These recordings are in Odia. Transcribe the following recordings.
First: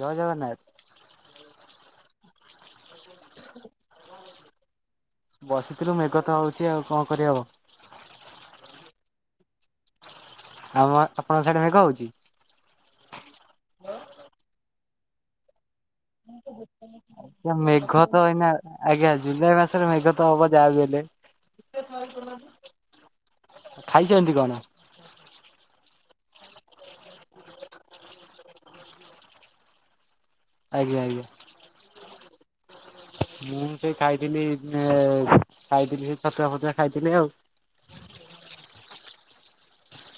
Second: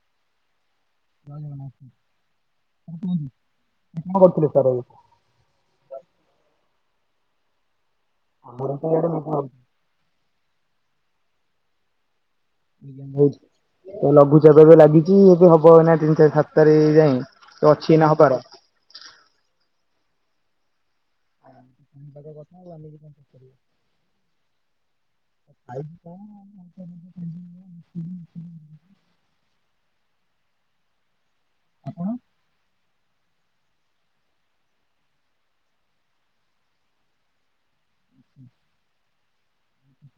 ଜୟ ଜଗନ୍ନାଥ। ହଁ କୁହନ୍ତୁ କଣ କରୁଥିଲେ ଖାରବେଳୁ? ବସିଥିଲୁ ମେଘ ତ ହଉଛି ଆଉ କଣ କରିହବ। ଆମ ର ତ ଇଆଡ଼େ ମେଘ ହମ ଆପଣଙ୍କ ସିଆଡେ ମେଘ ହଉଛି? ହଉଛି। ଏ ଲଘୁଚାପ ଏବେ ଲାଗିଛି ଏବେ ହବ ନା ତିନି ଚାରି ସାତ ତାରିଖ୍ ଯାଏଁ। ଆ ତ ଅଛି ମେଘ ତ ହବାର। ଏଇନା ଆଜ୍ଞା ଜୁଲାଇ ମାସରେ ମେଘ ତ ହବ ଯାହା ବି ହେଲେ। ଖାଇଛନ୍ତି କଣ? ଆଇ ଆଜ୍ଞା ଆଜ୍ଞା। ମୁଁ ସେ ଖାଇଥିଲି ଖାଇଥିଲି ସେ ଛତୁଆ ଫତୁଆ ଖାଇଥିଲି ଆଉ। [inaudible]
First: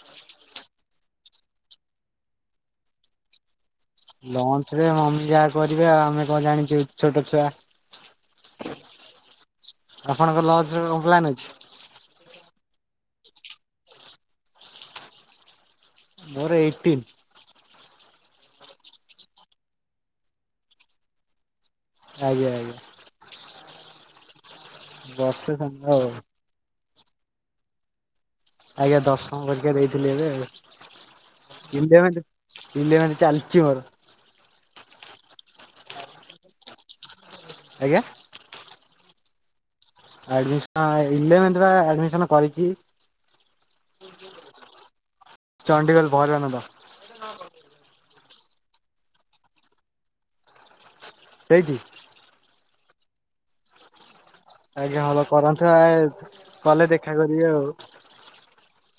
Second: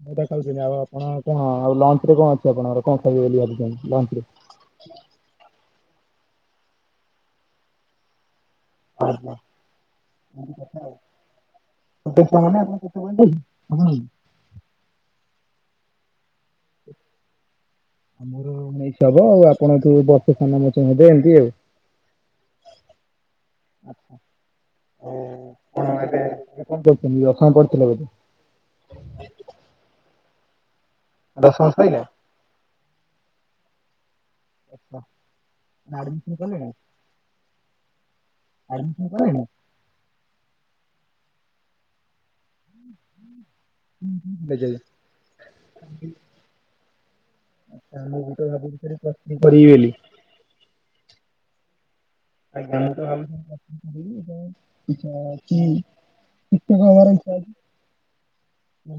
ମୁଁ ତ ଖାଇଥିଲି ଆଉ ଆପଣ କଣ ଆଉ ଲଞ୍ଚ ରେ କଣ ଅଛି ଆପଣଙ୍କର କଣ ଖାଇବେ ବୋଲି ଭାବିଛନ୍ତି? ଲଞ୍ଚ ରେ? ଲଞ୍ଚ ରେ ମମି ଯାହା କରିବେ ଆଉ ଆମେ କଣ ଜାଣିଛୁ ଛୋଟ ଛୁଆ। ଅହ ଆପଣଙ୍କ ଲଞ୍ଚ ରେ ଛୋଟ କଣ ପ୍ଲାନ୍ ଅଛି? ଛୁଆ ବୋଲି ନା [inaudible] ମୋର ଏଇଟିନ୍। ଆଉ ମୋର ମିକ୍ସ ହବ ଆଉ ଆପଣଠୁ ବର୍ଷେ ସାନ ମ ହେବେ ଏମତି ଆଉ। ଆଜ୍ଞା ଆଜ୍ଞା। ବର୍ଷେ କଣ ଖଣ୍ଡେ ହବ ଏବେ କଣ କହୁଛନ୍ତି ଦଶମ ପଢୁଥିଲ ବୋଧେ। ଆଜ୍ଞା ଦଶମ ପରିକ୍ଷା ଦେଇଥିଲି ଏବେ ଆଉ। ଦଶମ ସଇଲା? ଇଲେଭେଣ୍ଟ ଇଲେଭେନ୍ ଚାଲିଛି ମୋର। ଆଛା ଆଡମିସନ କଲେଣି? ଆଜ୍ଞା। ତମେ କଲଣି? ଆଡ଼ମିସନ ଇଲେଭେନ୍ଥେ ବା ଆଡ଼ମିସନ କରିଛି। ହ ବେଜେଜେ ଚଣ୍ଡୀଗଡ଼ ବହରା ନଦ ମୁଁ ବି ତ ଭାବିଥିଲି ପ୍ଲସ ଥ୍ରି କରିବି ବୋଲି। ସେଇଠି? ଆଜ୍ଞା ମୁଁ ତ ଭାବିଚିବମୁ ପ୍ଲସ ଥ୍ରି କରିବି। କି ଆଜ୍ଞା ଭଲ ଟି କରନ୍ତୁ ଆ ଟିକେ ଗଲେ ଦେଖା ତମଆଡେ ଇଛା କରିବେ ଅଛି। ଆଉ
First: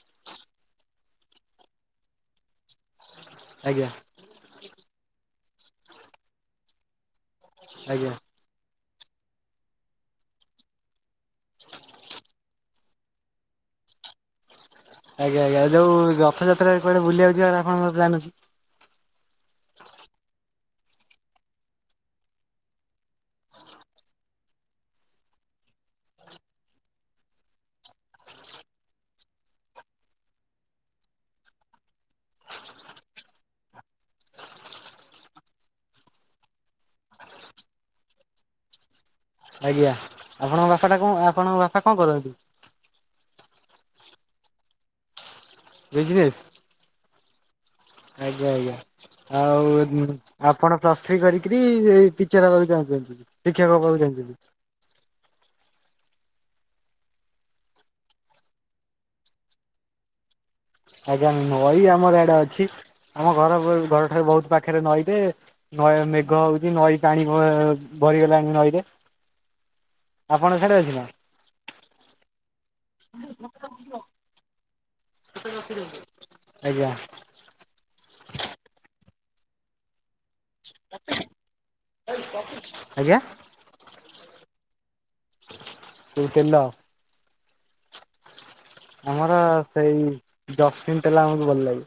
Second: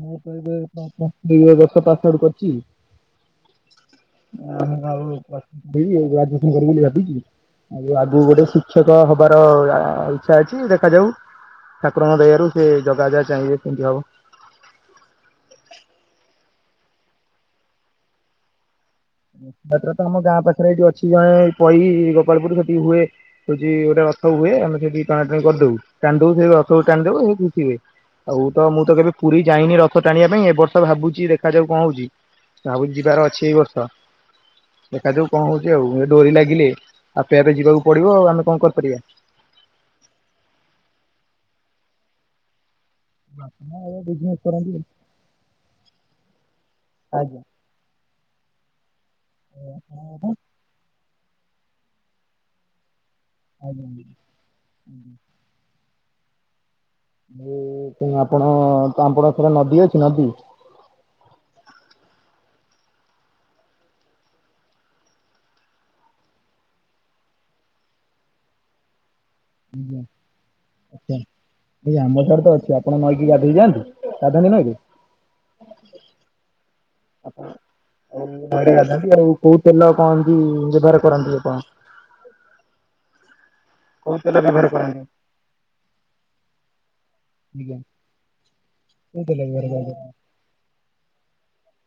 ମୁଁ ତ ଏବେ ପ୍ଲୁସ ଥ୍ରୀ [unintelligible] ଆଡୁ କରିଛି। ଆଜ୍ଞା ଆ ଆଉ ପ୍ଲସ ଥ୍ରି କରିବି ଗ୍ରାଜୁଏସନ କରିବି ବୋଲି ଭାବିଛି। ଆଉ ଆଜ୍ଞା। ଆଗକୁ ଗୋଟେ ଶିକ୍ଷକ ହବାର ଇଚ୍ଛା ଅଛି ଦେଖାଯାଉ। ଠାକୁରଙ୍କ ଦୟା ରୁ ସେ ଜଗା ଯାହା ଚାହିଁବେ ସେମିତି ହବ। ଆଜ୍ଞା ଆଜ୍ଞା ଆଉ ଯୋଉ ରଥଯାତ୍ରା କୁଆଡେ ବୁଲିିବାକୁ ଯିବାର ଆପଣଙ୍କର ପ୍ଲାନ୍ ଅଛି? ଯାତ୍ରା ତ ଆମ ଗାଁ ପାଖରେ ଏଇଠି ଅଛି ଜଣେ ପଇ ଗୋପାଳପୁର ସେଠି ହୁଏ ହଉଛି ଗୋଟେ ହୁଏ ଆମେ ସେଠି ଟଣାଟଣି କରିଦଉ ଟାଣି ଦଉ ସେ ରଥ କୁ ଟାଣିିଦଉ ସେ ଖୁସି ହୁଏ। ଆଉ ତ ମୁଁ ତ କେବେ ପୁରୀ ଯାଇନି ରଥ ଟାଣିବା ପାଇଁ ଏ ବର୍ଷ ଭାବୁଛି ଦେଖାଯାଉ କଣ ହଉଛି। ଆଉ ଯିବାର ଅଛି ଏଇ ବର୍ଷ। [inaudible] ଦେଖାଯାଉ କଣ ହଉଛି। ଆଉ ଏ ଡୋରି ଲାଗିଲେ ଆପେ ଆପେ ଯିବାକୁ ପଡିବ ଆଉ ଆମେ କଣ କରିପାରିବା। ଆଜ୍ଞା ଆପଣଙ୍କ ଭାଷା ଟା କଣ ଆପଣଙ୍କ ବାପା କଣ କରନ୍ତି? ବାପା ଆଁ ବିଜ୍ନେସ କରନ୍ତି । ବିଜନେସ୍? ଆଜ୍ଞା। ଆଜ୍ଞା ଆଜ୍ଞା ଆଉ ଏ ଆଜ୍ଞା। ଆପଣ ପ୍ଲସ ଚାକିରି କରିକିରି ଏଇ ଟିଚର ହେବାକୁ ଚାହୁଁ ଚି ଶିକ୍ଷକ ହେବାକୁ ଆଜ୍ଞା। ଚାହୁଁଥିଲି। ତ ଆପଣ ଆପଣଙ୍କର ନଦୀ ଅଛି ନଦୀ? ଆଜ୍ଞା ନଈ ଆମର ଆଡେ ଅଛି ଆମ ଘର ଘରଠାରୁ ବହୁତ ପାଖରେ ନଈ ଟେ। ନଈ ମେଘ ହଉଛି ନଈ ପାଣି ଭ ଭରିଗଲାଣି ନଈରେ। ଉଁ ହୁଁ। ଆପଣ ସିଆଡ଼େ ଅଛି ନା? ଆଜ୍ଞା ଏଇ ଆମ [unintelligible] ତ ଅଛି ଆପଣ ନଈକି ଗାଧେଇଯାଆନ୍ତି ଗାଧାନ୍ତି ନାହିଁ କି? ରଖି ରଖି [unintelligible] ଆଉ ବାଡ଼ିଆ ଡାଲି ଆଉ କୋଉ ତେଲ କଣ କି ବେପାର କରନ୍ତି ଆପଣ? ଆଜ୍ଞା କୋଉ ତେଲ ବ୍ୟବହାର କରନ୍ତି? ଯୋଉ ତେଲ ଆଜ୍ଞା। କୋଉ ଆମର ତେଲ ବ୍ୟବହାର କରନ୍ତି? ସେଇ ଯଶମିନ ତେଲ ଆମକୁ ଭଲଲାଗେ।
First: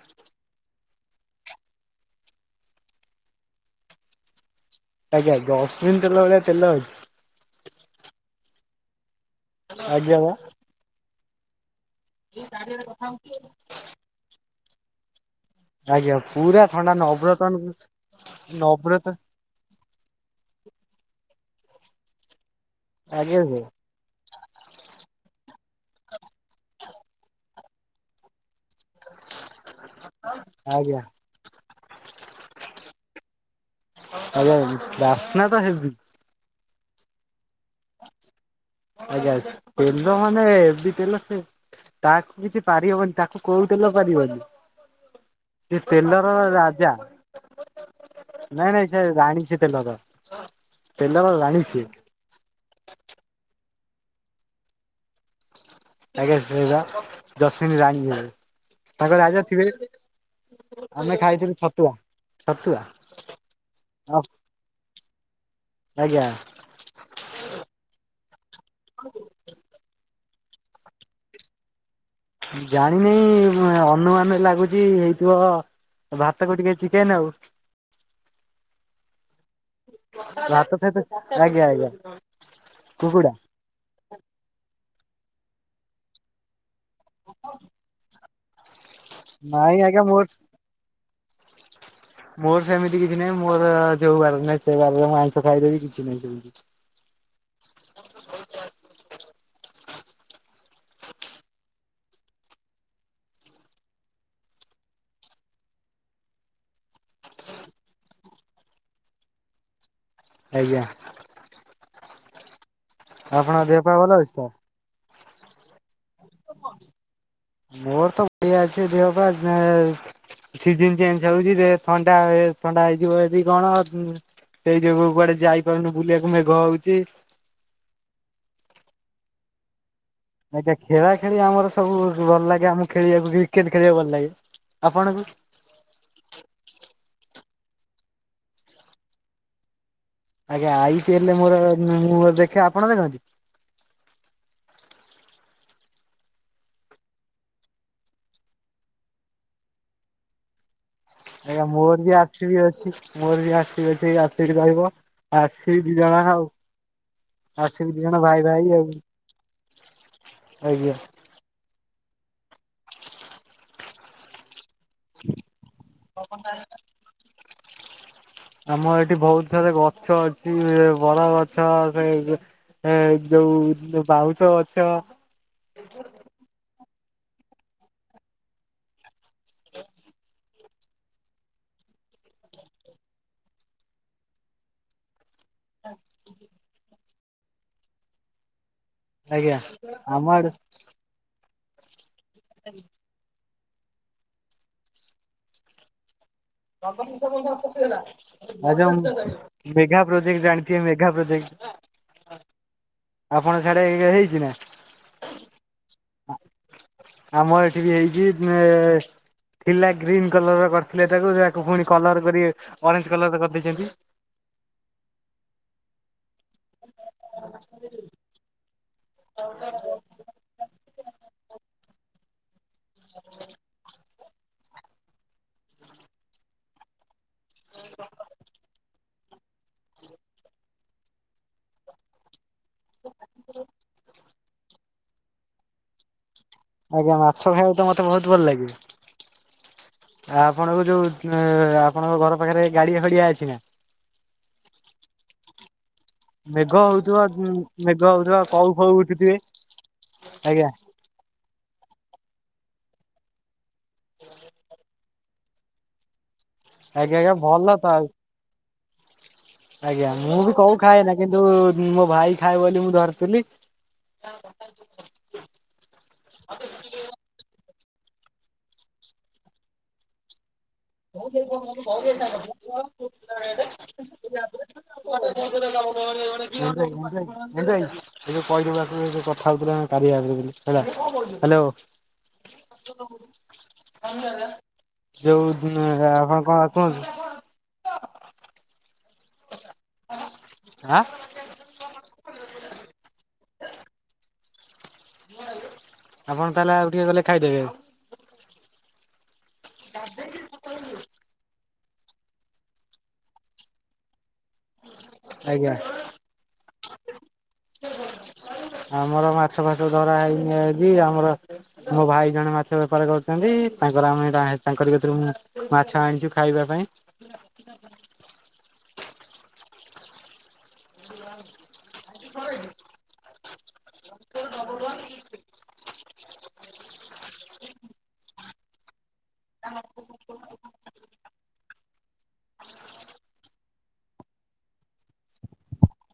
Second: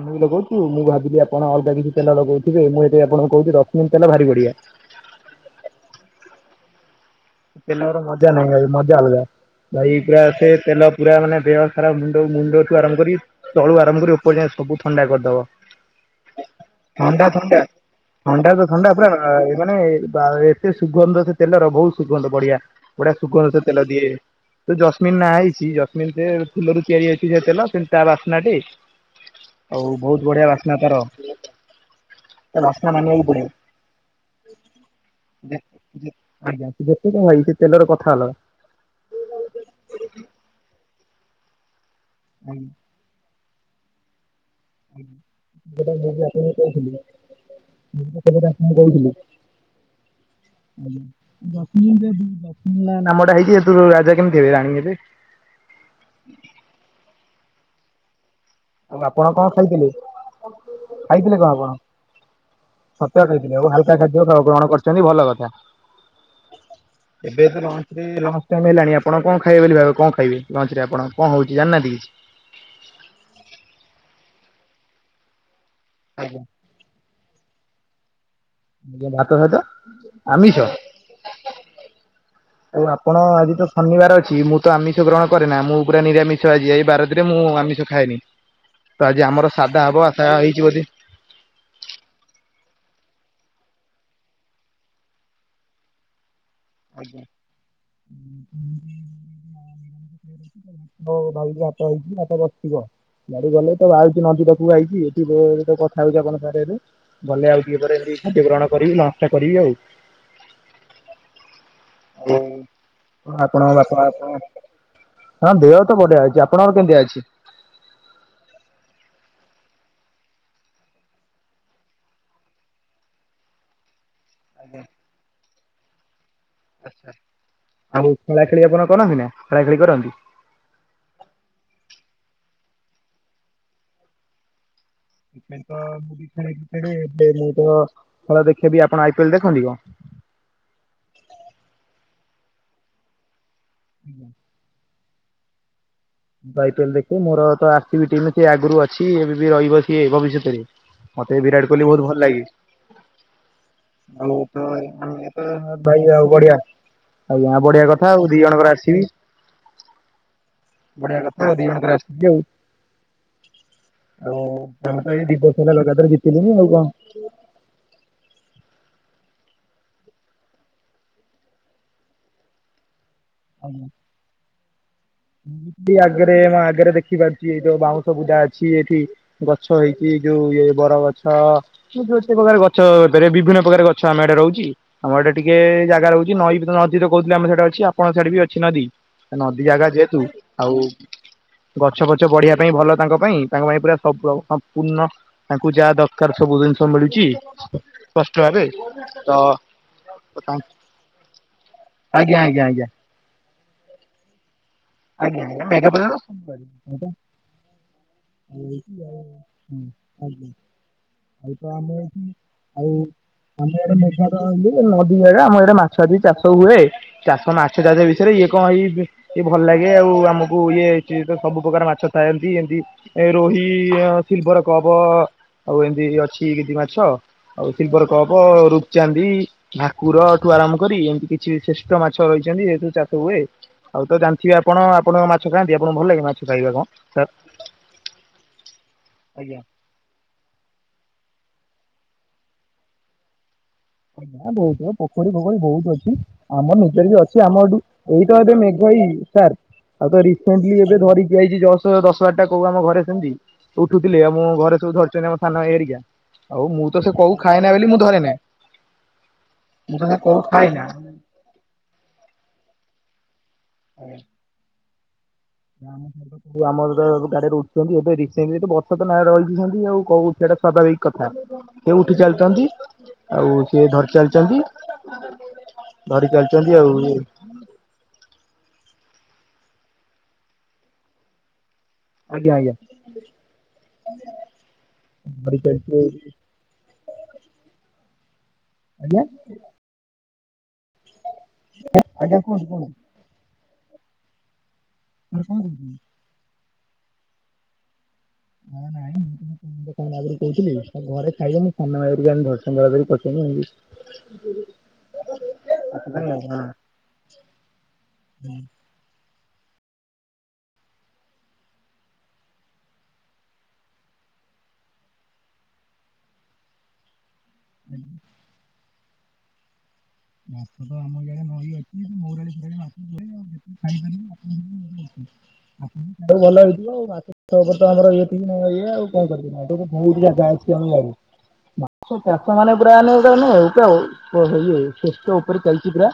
ଆମେ ବି ଲଗଉଛୁ ମୁଁ ଭାବିଲି ଆପଣ ଅଲଗା କିଛି ତେଲ ଲଗଉଥିବେ ମୁଁ ଏଥିପାଇଁ ଆପଣଙ୍କୁ କହୁଛି ଜସ୍ମିନ୍ ତେଲ ଭାରି ବଢିଆ। ଆଜ୍ଞା ଜସ୍ମିନ୍ ତେଲ ଭଳିଆ ତେଲ ଅଛି। ତେଲର ମଜା ନାହିଁ ଭାଇ ମଜା ଅଲଗା ଭାଇ ଆଜ୍ଞା ପୁରା ବା ସେ ତେଲ ପୁରା ମାନେ ଦେହ ଖରା ମୁଣ୍ଡ ମୁଣ୍ଡଠୁ ଆରମ୍ଭ କରି ତଳୁ ଆରମ୍ଭ କରି ଉପର ଯାଏଁ ସବୁ ଥଣ୍ଡା କରିଦବ। ଆଜ୍ଞା ପୁରା ଥଣ୍ଡା ନବରତନ ଥଣ୍ଡା ଥଣ୍ଡା ତ ଥଣ୍ଡା ନବରତ ପୁରା ମାନେ ବା ଏତେ ସୁଗନ୍ଧ ସେ ତେଲର ବହୁତ ସୁଗନ୍ଧ ବଢିଆ। ବଢିଆ ଆଜ୍ଞା ସୁଗନ୍ଧ ତେଲ ଦିଏ ଜସ୍ମିନ୍ ନା ହେଇଚି [unintelligible] ଯଶମିନରେ ଫୁଲରୁ ତିଆରି ଅଛି ସେ ତେଲ ତେଣୁ ତା ବାସ୍ନା ଟି ହଉ ବହୁତ ବଢିଆ ବାସ୍ନା ତାର ଆଜ୍ଞା ତା ବାସ୍ନା ମାନିବାକୁ ପଡିବ। ଆ [unintelligible] ବାସ୍ନା ତ ହେବି। ଆଜ୍ଞା ଯେତେ କହ ଭାଇ ସେ ତେଲର କଥା ଅଲଗା। ଆଜ୍ଞା ତେଲ ମାନେ ହେବି ତେଲ ସେ ତାକୁ କିଛି ପାରିହବନି ତାକୁ କୋଉ ତେଲ ପାରିବନି। ସେ ଆଜ୍ଞା ଗୋଟା ତେଲର ଯେମିତି ଆପଣଙ୍କୁ ରାଜା କହୁଥିଲି ମୁଁ ଖବର ନାଇଁ ଆପଣ ନାଇଁ ସେ କହୁଥିଲୁ। ରାଣୀ ସେ ତେଲର ତେଲର ରାଣୀ ସିଏ। ଆଜ୍ଞା [unintelligible] ନାମଟା ହେଇକି ରାଜା କେମିତି ହେବେ ରାଣୀ ହେବେ। [unintelligible] ଜସ୍ମିନ୍ ରାଣୀ ହେବେ। ଆଉ ତାଙ୍କ ଆପଣ ରାଜା କଣ ଥିବେ ଖାଇଥିଲେ? ଆମେ ଖାଇଥିଲେ କଣ ଖାଇଥିଲୁ ଆପଣ ଛତୁଆ। ଛତୁଆ ଖାଇଥିଲେ ଓ ହାଲକା ଅ ଖାଦ୍ୟ ଆଉ ଗ୍ରହଣ କରିଛନ୍ତି। ଚନ୍ତି ଭଲ କଥା ଆଜ୍ଞା ଏବେ [unintelligible] ଟାଇମ୍ ହେଲାଣି ଆପଣ କଣ ଖାଇବେ ବୋଲି ଭାବି କଣ ଖାଇବେ ଲଞ୍ଚ ରେ ଆପଣ କଣ ହଉଛି ଜାଣି ନାହାନ୍ତି କିଛି? ଜାଣିନେଇ ନୁହେଁ ଅନୁମାନରେ ଲାଗୁଛି ହେଇଥିବ। ଆଜ୍ଞା ଭାତ କୁ ଟିକେ ଚିକେନ ଆଉ। ମୁଁ ଭାତ ସହିତ ଆମିଷ ଭାତ ସହିତ ଆଜ୍ଞା ଆଜ୍ଞା ଆଉ ଆପଣ କୁକୁଡା ଆଜି ତ ଶନିବାର ଅଛି ମୁଁ ତ ଆମିଷ ଷ ଗ୍ରହଣ କରେ ନା ମୁଁ ପୁରା ନିରାମିଷ ଆଜି ଏଇ ବାରରେ ମୁଁ ଆମିଷ ଖାଏନି। ତ ଆଜି ଆମର ନାଇଁ ସାଧା ଆଜ୍ଞା ହବ ମୋର ଆଶା ହେଇଛି ବୋଧେ। ମୋର ସେମିତି କିଛି ନାହିଁ ମୋର ଯୋଉ ବାରରେ ନାହିଁ ସେ ବାରରେ ମୁଁ ଆମିଷ ଖାଇଦେବି କିଛି ନାହିଁ ସେମିତି। ଆଜ୍ଞା ହୁଁ ଉଁ ଉଁ ହଉ ଭାଇ [unintelligible] ବାଡ ଗଲେ ତ ଆଉଛି ନଦୀଟାକୁ ଆଇଛି ଏଠି ଯୋଉ କଥା ହଉଛି ଆପଣଙ୍କ ସାଙ୍ଗରେ ଏବେ ଗଲେ ଆଉ ଟିକେ ପରେ ଯଦି ଖାଦ୍ୟ ଗ୍ରହଣ କରିବି ନଷ୍ଟ କରିବି ଆଉ। ଆଜ୍ଞା। ଆପଣଙ୍କ ଦେହ ପା ବାପା ଭଲ ଅଛି ଆପଣ ତ? ହଁ ଦେହ ବଢିଆ ଅଛି ଆପଣଙ୍କର କେମିତି ଅଛି? [unintelligible] ସିଜିନ୍ ଚେଞ୍ଜ ହଉଛି ଥଣ୍ଡା ଥଣ୍ଡା ହେଇଯିବ ଯଦି କଣ? ଆଜ୍ଞା ସେଇ ଯୋଗୁ କୁଆଡେ ଯାଇପାରୁନି ବୁଲିବାକୁ ହଉଛି। ଆଚ୍ଛା ଆଉ ଖେଳା ଖେଳି ଆପଣ କରନ୍ତି ନା ଖେଳା ଖେଳି କରନ୍ତି? ଆଜ୍ଞା ଖେଳା ଖେଳି ଆମର ସବୁ ଭଲ ଲାଗେ ଆମକୁ ଖେଳିବାକୁ କ୍ରିକେଟ ଖେଳିବାକୁ ଭଲ ଲାଗେ। ଆପଣଙ୍କୁ ସେଥିପାଇଁ ତ ମୁଁ ବି ଖେଳେ ଏବେ ମୁଁ ତ ଖେଳ ଦେଖେ ବି ଆପଣ ଆଇ ପି ଏଲ୍ ଦେଖନ୍ତି କଣ? ଆଜ୍ଞା ଆଇ ପି ଏଲ ମୋର ମୁଁ ଦେଖେ, ଆପଣ ଦେଖନ୍ତି? [inaudible] ଆଇ ପି ଏଲ ଦେଖେ ମୋର ତ ଆର ସି ବି ଟିମ ସେ ଆଗରୁ ଅଛି ଏବେ ବି ରହିବ ସିଏ ଭବିଷ୍ୟତରେ। ମତେ ବି ଆଜ୍ଞା ବିରାଟ କୋହଲି ମୋର ବହୁତ ବି ଭଲ ଆର ସି ଲାଗେ। ବି ଅଛି ମୋର ବି ଆର ସି ବି ଅଛି ଆର ଆଉ ସି ବି ତ ରହିବ। [unintelligible] ଆର ସି ବି ଦି ଜଣ ଆଉ ବଢିଆ, ଆଜ୍ଞା ଆର ବଢିଆ କଥା ଆଉ ଦି ଜଣଙ୍କର ଆର ସି ବି। ଆ ବଢିଆ କଥା ଆଉ ଦି ଜଣଙ୍କର ଆର୍ ସି ବି ଆଉ। ଆଉ ତମେ ତ ଏଇ ଦି ବର୍ଷ ହେଲା ଲଗାତର ଜିତିଲଣି ଆଉ କଣ? ଆମର ଏଠି ବହୁତ ସାରା ଗଛ ଅଛି। ବରଗଛ ସେ ଏ ଯୋଉ ବାଉଁଶ ଗଛ ରୋହି ଆଗେରେ ମା ଆଗେରେ ଦେଖ ଦେଖିପାରୁଛି ଏଇ ଯୋଉ ବାଉଁଶ ବୁଦା ଅଛି ଏଠି, ଗଛ ହେଇଛି ଯୋଉ ଇଏ ବରଗଛ ଭଉତୁ ପ୍ରକାର ଗଛ ହେଇପାରେ, ବିଭିନ୍ନ ପ୍ରକାର ଗଛ ଆମେ ଆଡ଼େ ରହୁଚି। ଆମ ଆଡ଼େ ଟିକେ ଜାଗା ରହୁଛି ନଈ ବି ନଦୀ ତ କହୁଥିଲେ ଆମ ସାଡେ ଅଛି ଆପଣଙ୍କ ସାଡେ ବି ଅଛି ନଦୀ। ଆଜ୍ଞା ନଦୀ ଜାଗା ଯେହେତ ତୁ ଆମ ଆଡେ ଆଉ ଗଛ ପଛ ବଢିବା ପାଇଁ ଭଲ ତାଙ୍କ ପାଇଁ ତାଙ୍କ ପାଇଁ ପୁରା ସବ ପୁରା ସଂପୂର୍ଣ୍ଣ ତାଙ୍କୁ ଯାହା ଦବ ଆଜ୍ଞା ସ୍ପଷ୍ଟ ଭାବେ ମ୍ ତ ମେଘା ପ୍ରୋଜେକ୍ଟ ଜାଣିଥିବେ ମେଘା ରେ ଦେଖ ଆଜ୍ଞା ଆଜ୍ଞା ଆଜ୍ଞା। ଆପଣକ ସାଡେ ଇଏ ହେଇଛି ନା? ଆଜ୍ଞା ଆଜ୍ଞା। [unintelligible] ଆମର ଏଠି ବି ହେଇଛି ଉଁ ଏ ଥିଲା ଗ୍ରୀନ୍ ଆଜ୍ଞା। କଲର ର କରିଥିଲେ ତାକୁ ଆଉ ସେୟାକୁ ତ ଆମ ଏଠି ଆଉ ଆମ କରିଦେଇଛନ୍ତି। ଆଡ଼େ ମେଘ ତ ଇଏ ନଦୀ ଜାଗା ଆମ ଇଆଡ଼େ ମାଛ ଆଦି ଚାଷ ସବୁ ହୁଏ ଚାଷ ମାଛ ଚାଷ ବିଷୟରେ ଇଏ କଣ ଏଇ ଇଏ ଭଲ ଲାଗେ ଆଉ ଆମକୁ ଇଏ ହେଇଛି ତ ସବୁ ପ୍ରକାର ମାଛ ଥାଆନ୍ତି, ଏମତି ଏ ରୋହି ସିଲଭର କପ୍ ଆଉ ଏମତି ଅଛି କିଛି ମାଛ ଆଉ ସିଲଭର କପ, ରୁପଚାନ୍ଦି ଭାକୁରଠୁ ଆରମ୍ଭ କରି ଏମତି କିଛି ଶ୍ରେଷ୍ଠ ମାଛ ରହିଚନ୍ତି ଯେହେତୁ ଚାଷ ହୁଏ। ଆଉ ତ ଜାଣି ଅଛି ଆପଣ, ଆପଣଙ୍କ ମାଛ ଖାଆନ୍ତି? ଆପଣଙ୍କୁ ଭଲ ଲାଗେ ମାଛ? ଖାଇବା କଣ ଆଜ୍ଞା। ସାର୍? ମାଛ ଖାଇଆକୁ ତ ମତେ ବହୁତ ଭଲ ଲାଗେ ଆଜ୍ଞା। ଆପଣଙ୍କୁ ଯୋଉ ଉଁ ଆପଣଙ୍କ ଘର ପାଖରେ ଗାଡିଆ ଫାଡିଆ ଅଛି ନା? ଆଜ୍ଞା ବହୁତ ପୋଖରୀ ଫୋଖରୀ ବହୁତ ଅଛି। ଉଁ ମେଘ ଆମର ନିଜର ହଉଥିବ ବି ଅଛି, ଆମ ଏଠୁ ମେଘ ହଉଥିବ ଏଇତ ଏବେ କଉ ଫଉ ମେଘ ହେଇ ଉଠୁଥିବେ ସାର୍ ଆଉ ତ ଆଜ୍ଞା ରିସେଣ୍ଟଲି ଏବେ ଧରିକି ଆଇଚି ଜଷ୍ଟ ତ ଦଶ ବାରଟା କଉ ଆମ ଘରେ ସେମତି ଉଠୁଥିଲେ, ଆଉ ଘରେ ସବୁ ଧରିଛନ୍ତି ଆମ ସାନ ଭାଇ ହେରିକା ଆଉ ମୁଁ ତ ସେ ଆଜ୍ଞା ଆଜ୍ଞା କଉ ଭଲ ଖାଏନା ତ ବୋଲି ମୁଁ ଆଉ। ଧରେନେଇଁ ଆଜ୍ଞା। ମୁଁ ବି କଉ ଖାଏନା କିନ୍ତୁ ମୋ ଭାଇ ଖାଏ ବୋଲି ମୁଁ ଧରିଥିଲି [unintelligible] ଯୋଉ ଆମର ଯୋଉ କାଡେ ରୁପଚାନ୍ଦୀ ଏବେ ରିସେଣ୍ଟଲି ତ ବର୍ଷା ତ ନାଁ ରହିଛି ସେନ୍ତି ଆଉ କହୁ ସେଇଟା ସ୍ୱାଭାବିକ ଏଞ୍ଜୟ ଏବେ କଥା। ସେ ଉଠି କହିଦେବୁ ଚାଲିଚନ୍ତି ଆକୁ ଏ ଆଉ ସିଏ ଧରି ଚାଲିଚନ୍ତି [unintelligible] ତୁ ଆଉ ମୁଁ ଯୋଉ କଥା ହଉଥିଲେ ଆମେ କାରିୟା ଆପରେ ବୋଲି ଆଜ୍ଞା ଆଜ୍ଞା ହେଲା ହ୍ୟାଲୋ। [inaudible] ଯୋଉ ଧରି ଚାଲିଛି ଆପଣ କଣ ଆଉ କୁହନ୍ତୁ? ଆଜ୍ଞା ଆଁ? ଆଜ୍ଞା। କୁହନ୍ତୁ କୁହନ୍ତୁ। ମୋର କଣ କହୁଥିଲି ଆପଣ ତାହେଲେ ଆଉ ଟିକେ ଗଲେ ଖାଇଦେବେ ଏଇଠି। ନା ନାଇଁ ମୁଁ ତ କଣ ଆଗରୁ କହୁଥିଲି ଘରେ ଖାଇବ ସାନ ଭାଇ ଘରିକା ଏମିତି ଧରୁଛନ୍ତି ଆଉଥରେ ପଶିଗନି। ଆଜ୍ଞା ମାଛ ଧରିନୁ ହଁ। ଆମର ମା ମାଛ ଫାସ ଧରା ହେଇକି ଆଇଚି ଆମର ମୋ ଭାଇ ଜଣେ ମାଛ ବେପାର କରୁଛନ୍ତି ତାଙ୍କର ଆମେ ବା ଏ ତାଙ୍କରି କତିରୁ ମୁଁ ମାଛ ଆଣିଛୁ ଖାଇବା ପାଇଁ। [unintelligible] ମାଛ ତ ଆମ ଇଆଡ଼େ ନଈ ଅ [inaudible] ଭଲ ହେଇଥିବ ଆଉ ମାଛ ତମର ତ୍ ଆମର ଇଏ ଠିକ ନା ଏଇ ଆଉ କଣ କରିବି ମୁଁ ଆଉ ତାକୁ ବହୁତ ବଣ୍ଟା ହେଇଚି ଅନଲାଇନ୍। ମାଛ ଚାଷ ମାନେ ପୁରା ମାନେ ମାନେ ଉପ ପୁରା ଉପ ପ ଇଏ। ଶେଷ୍ଟ ଉପରେ ଚାଲିଛି ପୁରା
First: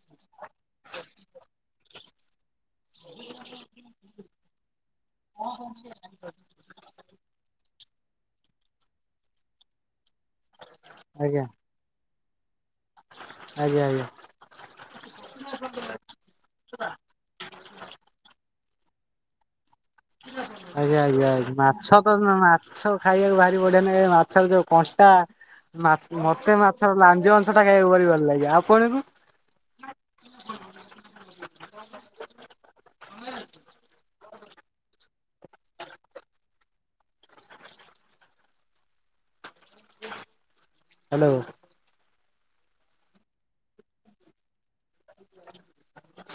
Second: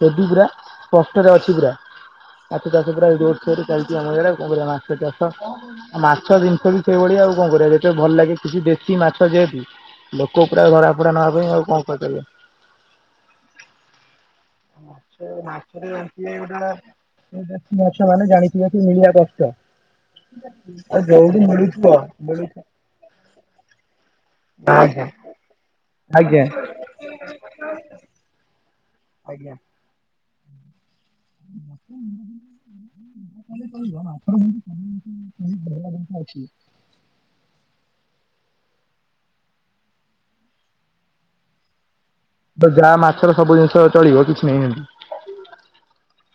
ସେଦି ପୁରା ସ୍ପଷ୍ଟରେ ଅଛି ପୁରା। ମାଛ ଚାଷ ପୁରା ଜୋରସୋରରେ ଚାଲିଛି ଆମ ଇଆଡେ ଆଉ କଣ କରିବା ମାଛ ଚାଷ ଆଉ ମାଛ ଜିନିଷ ବି ସେଇଭଳି ଆଉ କଣ କରିବା ଯେତେ ଭଲ ଲାଗେ କିଛି ଦେଶୀ ମାଛ ଯେହେତୁ। ଲୋକ ପୁରା ଧଡା ଫଡା ନବା ଆଜ୍ଞା ପାଇଁ ଆଉ କଣ କରିପାରିବା? ଆଜ୍ଞା ଆଜ୍ଞା। ଆଉ ମାଛ ମାଛର ଯେମିତି ଇଏ ଗୋଟାକ ଆସେ। ଦେଶୀ ମାଛ ମାନେ ଜାଣିଥିବେ କି ମିଳିଆ କଷ୍ଟ। ଆଜ୍ଞା ଆଉ ଆଜ୍ଞା ଯୋଉଠି ମିଳୁଥିବ ମାଛ ତ ମିଳୁଥିବ ମ-ମାଛ ଖାଇବାକୁ ଭାରି ବଢିଆ ନାଗେ ମାଛର ଯୋଉ ଆଜ୍ଞା କଣ୍ଟା। ମା ଆଜ୍ଞା ମତେ ମାଛର ଲାଞ୍ଜ ଅଂଶ ଟା ଖାଇବାକୁ ଭାରି ଭଲ ଲାଗେ ଆପଣକୁ ଆଜ୍ଞା। [inaudible] ଚଳିବ ଆପଣ ଙ୍କୁ ବି କମ୍ୱିନେସନ [inaudible] ଅଛି। ହ୍ୟାଲୋ ତ ଯାହା ମାଛର ସବୁ ଜିନିଷ ଚଳିବ କିଛି ନାହିଁ ଏମିତି।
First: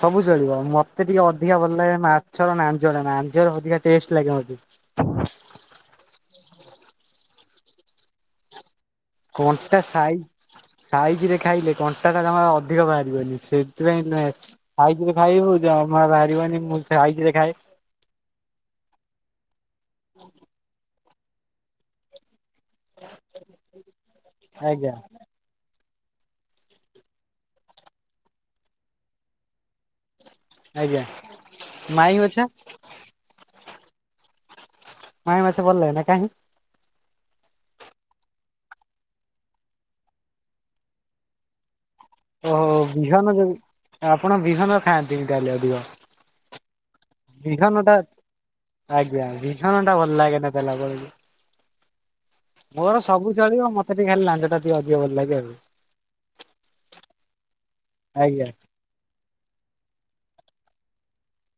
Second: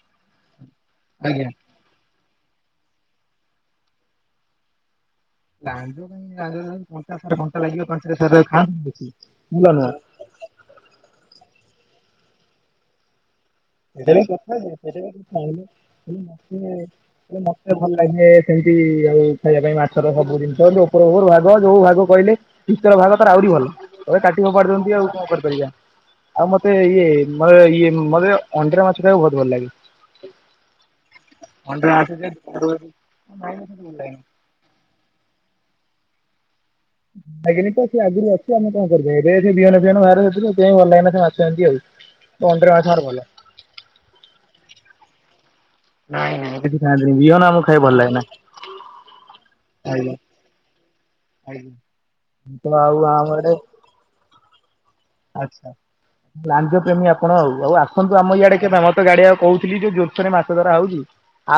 ସବୁ ଚଳିବ ମତେ ଟିକେ ଆଜ୍ଞା ଅଧିକା ଭଲ ଲାଗେ ମା ଛର ନାଞ୍ଜଟା ନାଞ୍ଜର ଅଧିକା ଟେଷ୍ଟ ଲାଗେ ମତେ। ଲାଞ୍ଜ କାଇଁ ଲାଞ୍ଜରେ କଣ୍ଟା ଫଣ୍ଟା। କଣ୍ଟା ସାଇ ସାଇଜ ରେ ଖାଇଲେ କଣ୍ଟାଟା ଜମା ଅଧିକ ବାହାରିବନି। ସେଥିପାଇଁ ଏଇ ଗୋଟେ ସାଇଜରେ କଥା ଖାଇବୁ ଜମା ବାହାରିବନି ମୁଁ ସାଇଜରେ [inaudible] ଖାଏ ମତେ ଭଲ ଲାଗେ ସେ କି ଏଇ ଖାଇବା ପାଇଁ ମାଛର ସବୁ ଜିନିଷ ଯଉ ଉପରୁ ଉପରୁ ଭାଗ ଯୋଉ ଭାଗ କହିଲେ। ଭିତର ଭାଗ ତାର ଆହୁରି ଭଲ ଏ କାଟି ଖୋପାଡି ଆଜ୍ଞା। ଦଉଚନ୍ତି ଆଉ କଣ କରି ପାରିବା? ଆଉ ମତେ ଇଏ ମତେ ଇଏ ମତେ ଅଣ୍ଡିରା ମାଛ ଖାଇବାକୁ ବହୁତ ଭଲ ଲାଗେ। ଆଜ୍ଞା ଅଣ୍ଡିରା ମାଛ ଯେ ସେଠୁ ମାଈ ମାଛ ମତେ ଭଲ ଲାଗେନି। ମାଈ ମାଛ ଭଲ ଲାଗେନା କାଇଁକି? ଲାଗେନି ତ ସେ ଆଗରୁ ଅଛି ଆମେ କଣ କରିବା ଏବେ ସେ ବିହନ ଫିହନ ସାର୍ ଦଉଥିଲେ ସେଥିପାଇଁ ଭଲ ଲାଗେନା ସେ ମାଛ ଏମିତି ଆଉ। ଅଣ୍ଡିରା ଓହୋ ମାଛ ଆମର ଭଲ। ବିହନ ଯ ଆପଣ ବିହନ ଖାଆନ୍ତିନି ତାହେଲେ। ଅଧିକ? ନାଇ ନାଇ ଏଠି କେହି ଖାଆନ୍ତିନି ବିହନ ଆମକୁ ଖାଇବାକୁ ବିହନଟା ଭଲ ଲାଗେନା। ଆଜ୍ଞା ବିହନ ଟା ଆଜ୍ଞା ଭଲ ଲାଗେନା ତାହେଲେ ଆପଣଙ୍କୁ। ତ ଆଉ ମୋର ଆମ ସବୁ ଆଡେ ଚଳିବ ମତେ ଟିକେ ଖାଲି ଲାଞ୍ଜଟା ଟିକେ ଅଧିକ ଭଲ ଲାଗେ ଆଉ। ଆଚ୍ଛା। ଲାଞ୍ଜ ପ୍ରେମୀ ଆପଣ ଆଉ ଆଉ ଆସନ୍ତୁ ଆମ ଆଜ୍ଞା। ଇଆଡେ କେବେ ଆମର ତ ଗାଡିଆ କହୁଥିଲି ଯେ ଯୋଉ ଛରେ ମାଛ ଧରା ହଉଛି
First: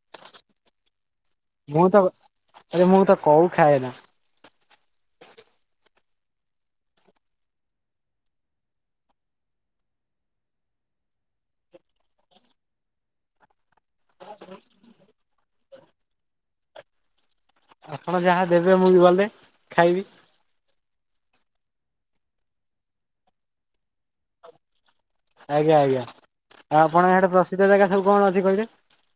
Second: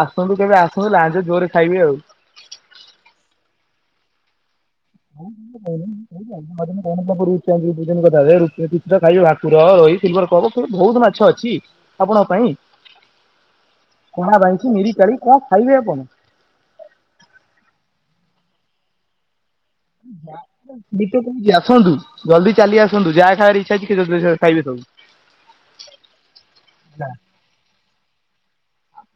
ଆସନ୍ତୁ କେବେ ଆସନ୍ତୁ ଲାଞ୍ଜ ଜୋରରେ ଖାଇବେ ମୁଁ ଆଉ ତ ଆରେ ମୁଁ ତ କଉ ଖାଏ ନା। [inaudible] ଖାଇବେ ଭାକୁର ରୋହି ସିଲଭର ସବୁ। ବହୁତ ମାଛ ଅଛି ଆପଣଙ୍କ ପାଇଁ। କଳା ବାଇଁଷି ମିରିକାଳି କଣ ଖାଇବେ ଆପଣ? ଆପଣ ଯାହା ଦେବେ ମୁଁ ଗଲେ। ଖାଇବି ଯାହା ଏ ଦିତେ କଛି ଆସନ୍ତୁ ଜଲଦି ଚାଲି ଆସନ୍ତୁ ଯାହା ଖାଇବାର ଇଚ୍ଛା ଅଛି ଯଦି ଖାଇବେ ସବୁ। ଆଜ୍ଞା ଆଜ୍ଞା ଆଉ ଆପଣ ଏଠେ ପ୍ରସିଦ୍ଧ ଜାଗା ସବୁ କଣ ଅଛି କହିବେ?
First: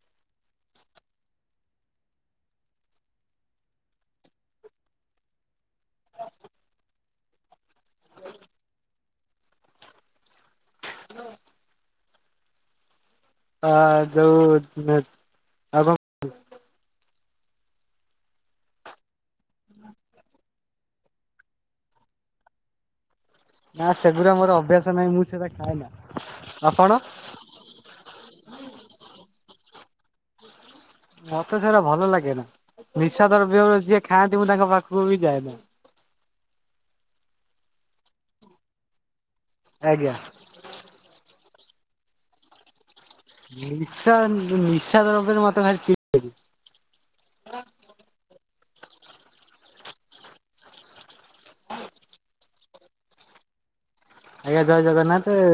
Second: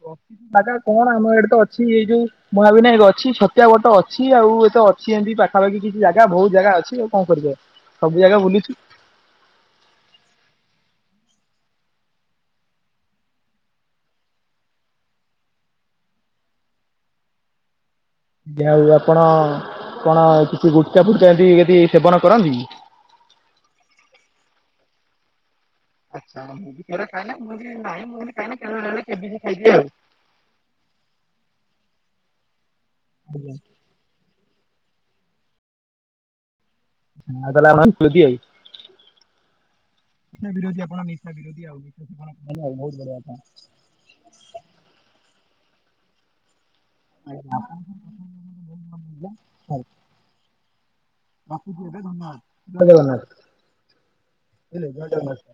ଉ ଅ ଜାଗା କଣ ଆମ ଏଡେ ତ ଅଛି ଏଇ ଯୋଉ ମହାବିନାୟକ ଅଛି ଛତିଆ ବଟ ଅଛି ଆଉ। ତ ଅଛି ଏମତି ପାଖାପାଖି କିଛି ଜାଗା ବହୁତ ଜାଗା ଅଛି ଆଉ। କଣ କରିବେ ସବୁ ଜାଗା ବୁଲିଛି। ହ ଯଉ ଆଗ ଯା ହୋଉ ଆଉ ଆପଣ କଣ କିଛି ଗୁଟକା ଫୁଟୁକା ଏଠି ଏଠି ସେବନ କରନ୍ତି? ନା ସେଗୁଡା ଆମର ଅଭ୍ୟାସ ନାହିଁ ମୁଁ ସେରା ଆଛା ମୁଁ ବି ସେରା ଖାଏନି ନାଇଁ ଏରା ମୁଁ ଖାଏନି କିଏ ଦେଇଦେଲେ ଖାଇଦିଏ। ମତେ ସେଟା ଭଲ ଲାଗେ ନା ନିଶା ଆଜ୍ଞା ଦ୍ରବ୍ୟ ଯିଏ ଖାଆନ୍ତି ମୁଁ ତାଙ୍କ ପାଖକୁ କୁ ଯାଏନା। ଆଉ ତାହେଲେ ଆପଣ [inaudible] [inaudible] ଆଜ୍ଞା। ବିରୋଧ ଆଉ ବହୁ ବଢିଆ। କଥା। ନିଶା ନିଶା ଦ୍ରବ୍ୟ ମତେ ଭାରି ଚି ବା ଧନ୍ୟବାଦ ଜଗନ୍ନାଥ। ଆଜ୍ଞା ଜୟ ଜଗନ୍ନାଥ ଏ